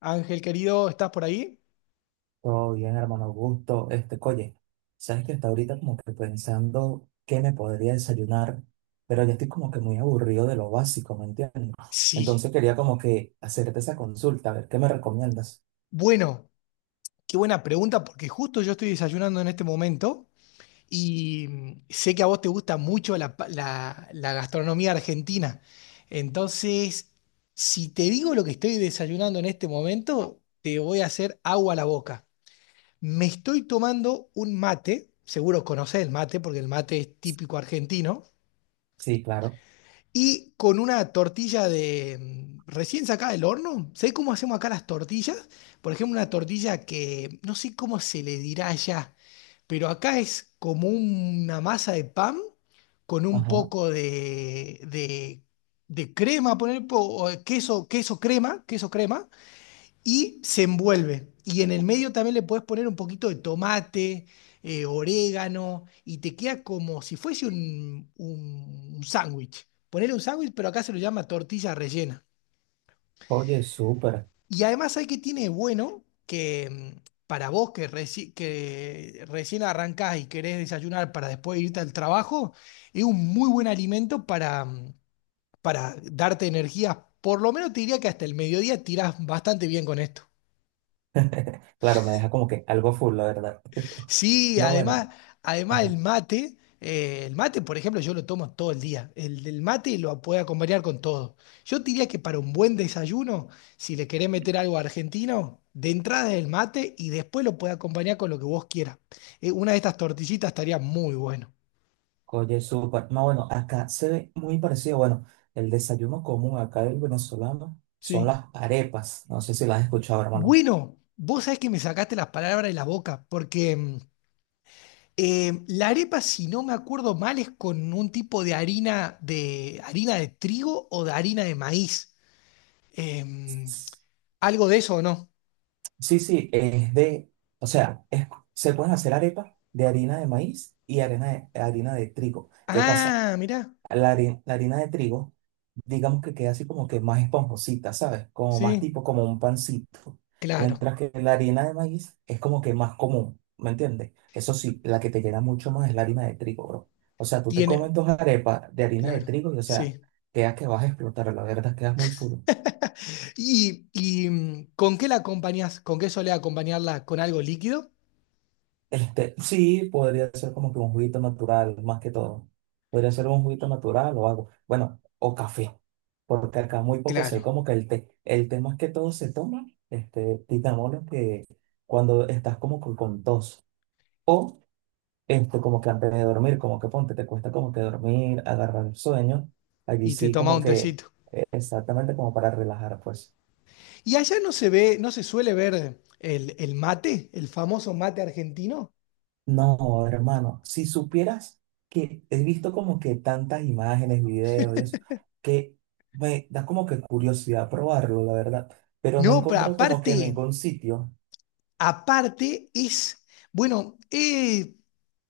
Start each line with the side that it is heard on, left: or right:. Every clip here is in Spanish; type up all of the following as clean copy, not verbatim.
left: Ángel querido, ¿estás por ahí?
right: Todo bien, hermano Augusto. Oye, sabes que está ahorita como que pensando qué me podría desayunar, pero ya estoy como que muy aburrido de lo básico, ¿me entiendes?
left: Sí.
right: Entonces quería como que hacerte esa consulta, a ver qué me recomiendas.
left: Bueno, qué buena pregunta porque justo yo estoy desayunando en este momento y sé que a vos te gusta mucho la gastronomía argentina. Entonces, si te digo lo que estoy desayunando en este momento, te voy a hacer agua a la boca. Me estoy tomando un mate, seguro conocés el mate porque el mate es típico argentino.
right: Sí, claro.
left: Y con una tortilla de recién sacada del horno. ¿Sabés cómo hacemos acá las tortillas? Por ejemplo, una tortilla que no sé cómo se le dirá allá, pero acá es como una masa de pan con un
right: Ajá.
left: poco de crema, poner po- o queso, queso crema, y se envuelve. Y en el medio también le puedes poner un poquito de tomate, orégano, y te queda como si fuese un sándwich. Ponerle un sándwich, pero acá se lo llama tortilla rellena.
right: Oye, súper.
left: Y además hay que tiene de bueno que mm, para vos que, que recién arrancás y querés desayunar para después irte al trabajo, es un muy buen alimento para, para darte energía. Por lo menos te diría que hasta el mediodía tirás bastante bien con esto.
right: Claro, me deja como que algo full, la verdad.
left: Sí,
right: No,
left: además,
right: bueno,
left: además
right: ajá.
left: el mate, por ejemplo, yo lo tomo todo el día. El mate lo puede acompañar con todo. Yo te diría que para un buen desayuno, si le querés meter algo argentino, de entrada es el mate y después lo puede acompañar con lo que vos quieras. Una de estas tortillitas estaría muy bueno.
right: Oye, súper. No, bueno, acá se ve muy parecido. Bueno, el desayuno común acá del venezolano son
left: Sí.
right: las arepas. No sé si las has escuchado, hermano.
left: Bueno, vos sabés que me sacaste las palabras de la boca, porque la arepa, si no me acuerdo mal, es con un tipo de harina de harina de trigo o de harina de maíz. Em, ¿Algo de eso o no?
right: Sí, sí, es de, o sea, se pueden hacer arepas de harina de maíz y harina de trigo. ¿Qué pasa?
left: Ah, mirá,
right: La harina de trigo, digamos que queda así como que más esponjosita, ¿sabes? Como más
left: sí,
right: tipo como un pancito.
left: claro,
right: Mientras que la harina de maíz es como que más común, ¿me entiendes? Eso sí, la que te llena mucho más es la harina de trigo, bro. O sea, tú te comes
left: tiene,
right: dos arepas de harina de
left: claro,
right: trigo y, o sea,
left: sí.
right: quedas que vas a explotar, la verdad, quedas muy full.
left: ¿ con qué la acompañás? ¿Con qué solés acompañarla? ¿Con algo líquido?
right: Sí, podría ser como que un juguito natural, más que todo. Podría ser un juguito natural o algo. Bueno, o café, porque acá muy poco sé
left: Claro,
right: como que el té. El té más que todo se toma, titamoles que cuando estás como que con tos. O como que antes de dormir, como que ponte, te cuesta como que dormir, agarrar el sueño. Allí
left: y te
right: sí
left: tomás
right: como
left: un
right: que
left: tecito.
right: exactamente como para relajar, pues.
left: ¿Y allá no se ve, no se suele ver el mate, el famoso mate argentino?
right: No, hermano, si supieras que he visto como que tantas imágenes, videos, y eso, que me da como que curiosidad probarlo, la verdad, pero no he
left: No, pero
right: encontrado como que en
left: aparte...
right: ningún sitio,
left: Aparte es, bueno,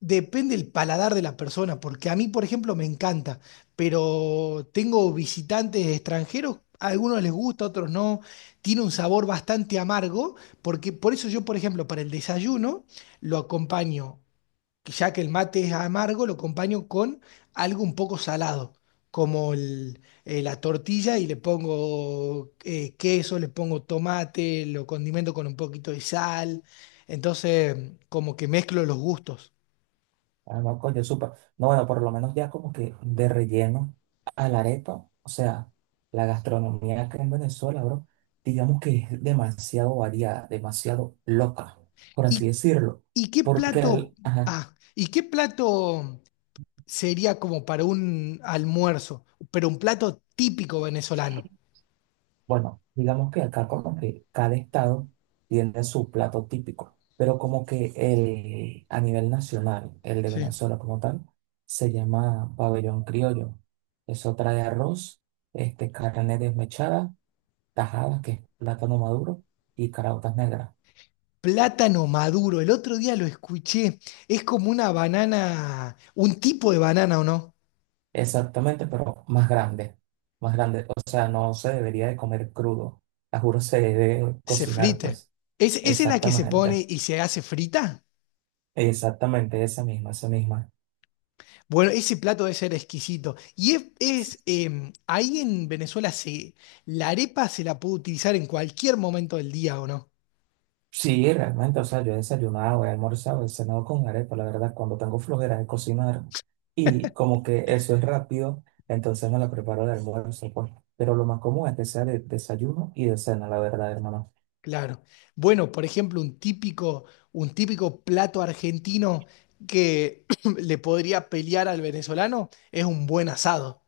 left: depende el paladar de la persona, porque a mí, por ejemplo, me encanta, pero tengo visitantes extranjeros, a algunos les gusta, a otros no, tiene un sabor bastante amargo, porque por eso yo, por ejemplo, para el desayuno lo acompaño que ya que el mate es amargo, lo acompaño con algo un poco salado, como la tortilla y le pongo queso, le pongo tomate, lo condimento con un poquito de sal. Entonces, como que mezclo los gustos.
right: ah, no, coño, supa, no, bueno, por lo menos ya como que de relleno a la arepa, o sea, la gastronomía acá en Venezuela, bro, digamos que es demasiado variada, demasiado loca, por así
left: ¿Y,
right: decirlo,
left: y qué
right: porque,
left: plato,
right: ajá,
left: y qué plato sería como para un almuerzo, pero un plato típico venezolano?
right: bueno, digamos que acá como que cada estado tiene su plato típico, pero como que el, a nivel nacional, el de
left: Sí.
right: Venezuela como tal, se llama pabellón criollo. Eso trae arroz, carne desmechada, tajadas, que es plátano maduro, y caraotas negras.
left: Plátano maduro. El otro día lo escuché. Es como una banana, un tipo de banana, ¿o no?
right: Exactamente, pero más grande, más grande. O sea, no se debería de comer crudo. La juro se debe
left: Se
right: cocinar,
left: frite.
right: pues.
left: ¿Es, esa es la que se
right: Exactamente,
left: pone y se hace frita?
right: exactamente, esa misma, esa misma.
left: Bueno, ese plato debe ser exquisito. Ahí en Venezuela se, la arepa se la puede utilizar en cualquier momento del día, ¿o no?
right: Sí, realmente, o sea, yo he desayunado, he almorzado, he cenado con arepa, la verdad, cuando tengo flojera de cocinar y como que eso es rápido, entonces me la preparo de almuerzo, pues. Pero lo más común es que sea de desayuno y de cena, la verdad, hermano.
left: Claro. Bueno, por ejemplo, un típico plato argentino que le podría pelear al venezolano es un buen asado.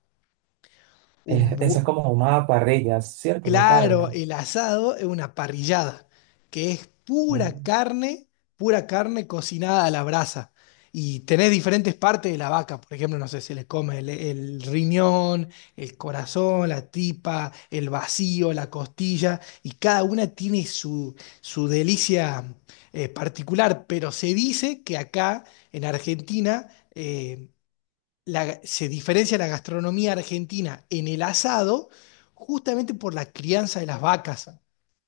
left: Un
right: Esa
left: bu-
right: es como una parrilla, ¿cierto? Una
left: Claro,
right: carne.
left: el asado es una parrillada, que es
right: Ah,
left: pura carne cocinada a la brasa. Y tenés diferentes partes de la vaca, por ejemplo, no sé, se le come el riñón, el corazón, la tripa, el vacío, la costilla, y cada una tiene su, su delicia particular, pero se dice que acá en Argentina eh, se diferencia la gastronomía argentina en el asado justamente por la crianza de las vacas.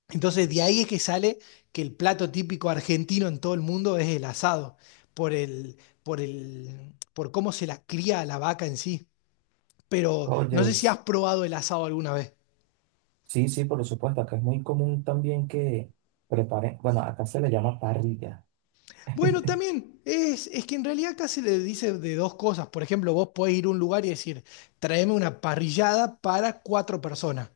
left: Entonces de ahí es que sale que el plato típico argentino en todo el mundo es el asado, por el, por cómo se la cría a la vaca en sí. Pero no
right: oye,
left: sé si has probado el asado alguna vez.
right: sí, sí, por supuesto, acá es muy común también que preparen, bueno, acá se le llama parrilla.
left: Bueno, también es que en realidad acá se le dice de dos cosas. Por ejemplo, vos podés ir a un lugar y decir, tráeme una parrillada para cuatro personas.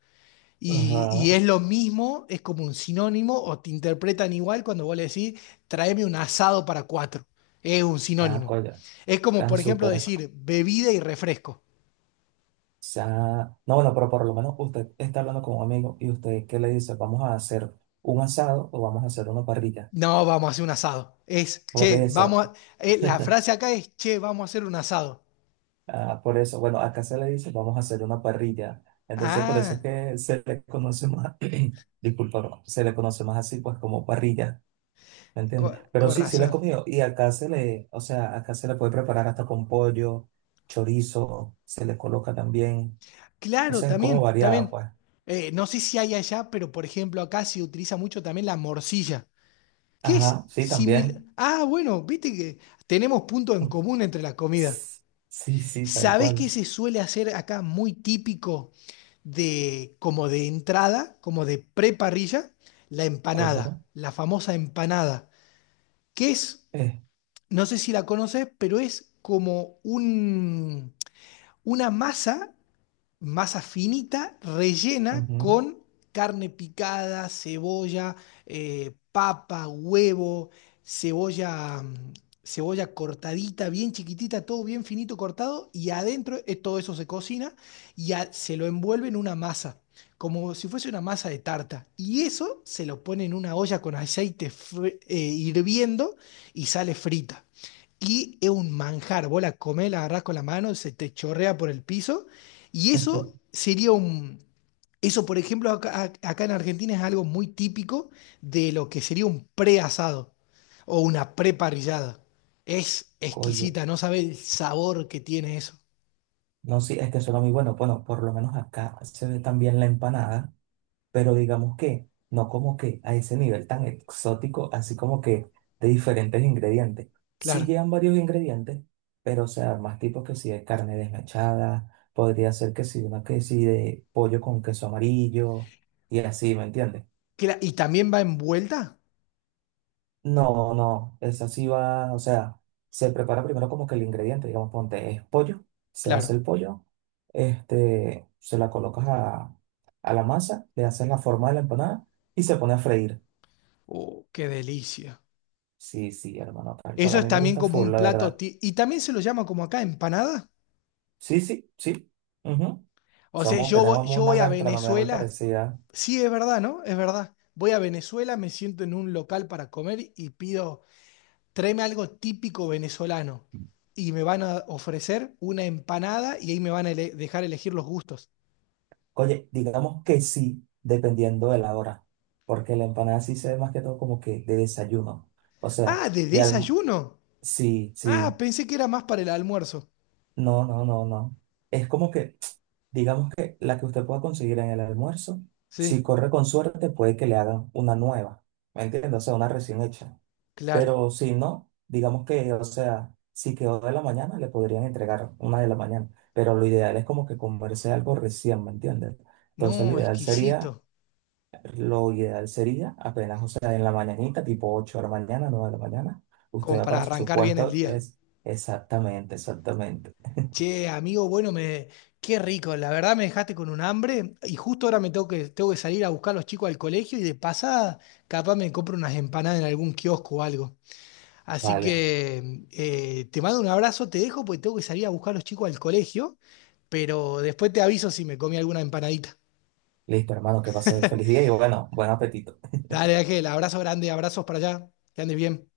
left: Y
right: Ajá.
left: es lo mismo, es como un sinónimo, o te interpretan igual cuando vos le decís, tráeme un asado para cuatro. Es un
right: Ah,
left: sinónimo.
right: coño,
left: Es como,
right: tan
left: por ejemplo,
right: súper.
left: decir bebida y refresco.
right: Sea, no, bueno, pero por lo menos usted está hablando con un amigo y usted qué le dice, vamos a hacer un asado o vamos a hacer una parrilla.
left: No, vamos a hacer un asado. Es,
right: Por
left: che,
right: eso,
left: vamos a- La frase acá es, che, vamos a hacer un asado.
right: ah, por eso, bueno, acá se le dice, vamos a hacer una parrilla. Entonces, por eso es
left: Ah,
right: que se le conoce más, disculpa, bro, se le conoce más así, pues como parrilla, ¿me entiendes? Pero
left: con
right: sí, sí la he
left: razón.
right: comido y acá se le, o sea, acá se le puede preparar hasta con pollo, chorizo, se le coloca también, o
left: Claro,
right: sea, es como
left: también,
right: variada,
left: también.
right: pues.
left: No sé si hay allá, pero por ejemplo acá se utiliza mucho también la morcilla. ¿Qué
right: Ajá,
left: es
right: sí,
left: similar?
right: también.
left: Ah, bueno, viste que tenemos puntos en común entre las comidas.
right: Sí, sí, tal
left: ¿Sabés qué
right: cual.
left: se suele hacer acá muy típico de como de entrada, como de preparrilla? La empanada,
right: Cuéntame.
left: la famosa empanada, que es,
right: Eh,
left: no sé si la conoces, pero es como un, una masa masa finita, rellena
right: Ujú.
left: con carne picada, cebolla, papa, huevo, cebolla, cebolla cortadita, bien chiquitita, todo bien finito cortado, y adentro todo eso se cocina y se lo envuelve en una masa, como si fuese una masa de tarta. Y eso se lo pone en una olla con aceite hirviendo y sale frita. Y es un manjar, vos la comés, la agarrás con la mano, se te chorrea por el piso y eso sería un... Eso, por ejemplo, acá en Argentina es algo muy típico de lo que sería un preasado o una preparrillada. Es
right: Coño.
left: exquisita, no sabe el sabor que tiene eso.
right: No, sí, es que suena muy bueno. Bueno, por lo menos acá se ve también la empanada, pero digamos que no como que a ese nivel tan exótico, así como que de diferentes ingredientes. Sí
left: Claro.
right: llevan varios ingredientes, pero o sea, más tipos que si de carne desmechada, podría ser que si una que si de pollo con queso amarillo y así, ¿me entiendes?
left: ¿Y también va envuelta?
right: No, no, esa sí va, o sea, se prepara primero como que el ingrediente, digamos, ponte, es pollo, se hace el
left: Claro.
right: pollo, se la colocas a la masa, le haces la forma de la empanada y se pone a freír.
left: Oh, qué delicia.
right: Sí, sí, hermano, tal cual,
left: Eso
right: a
left: es
right: mí me
left: también
right: gusta
left: como
right: full,
left: un
right: la
left: plato.
right: verdad.
left: Y también se lo llama como acá, empanada.
right: Sí, sí, sí, ujú.
left: O sea,
right: Somos, tenemos
left: yo
right: una
left: voy a
right: gastronomía muy
left: Venezuela.
right: parecida.
left: Sí, es verdad, ¿no? Es verdad. Voy a Venezuela, me siento en un local para comer y pido tráeme algo típico venezolano y me van a ofrecer una empanada y ahí me van a dejar elegir los gustos.
right: Oye, digamos que sí, dependiendo de la hora, porque la empanada sí se ve más que todo como que de desayuno, o sea,
left: Ah, de
right: de alm-
left: desayuno.
right: sí,
left: Ah,
right: sí.
left: pensé que era más para el almuerzo.
right: No, no, no, no. Es como que, digamos que la que usted pueda conseguir en el almuerzo,
left: Sí,
right: si corre con suerte, puede que le hagan una nueva, ¿me entiendes? O sea, una recién hecha.
left: claro.
right: Pero si no, digamos que, o sea, si quedó de la mañana, le podrían entregar una de la mañana. Pero lo ideal es como que comerse algo recién, ¿me entiendes? Entonces, lo
left: No,
right: ideal sería,
left: exquisito.
right: lo ideal sería apenas, o sea, en la mañanita, tipo 8, de la mañana, 9 de la mañana, usted
left: Como
right: va
left: para
right: para su
left: arrancar bien el
right: puesto,
left: día.
right: es exactamente, exactamente.
left: Che, amigo, bueno, me... qué rico. La verdad me dejaste con un hambre y justo ahora tengo que salir a buscar a los chicos al colegio y de pasada capaz me compro unas empanadas en algún kiosco o algo. Así
right: Vale.
left: que te mando un abrazo, te dejo porque tengo que salir a buscar a los chicos al colegio, pero después te aviso si me comí alguna empanadita.
right: Listo, hermano, que pase feliz día y bueno, buen apetito.
left: Dale, Ángel, abrazo grande, abrazos para allá, que andes bien.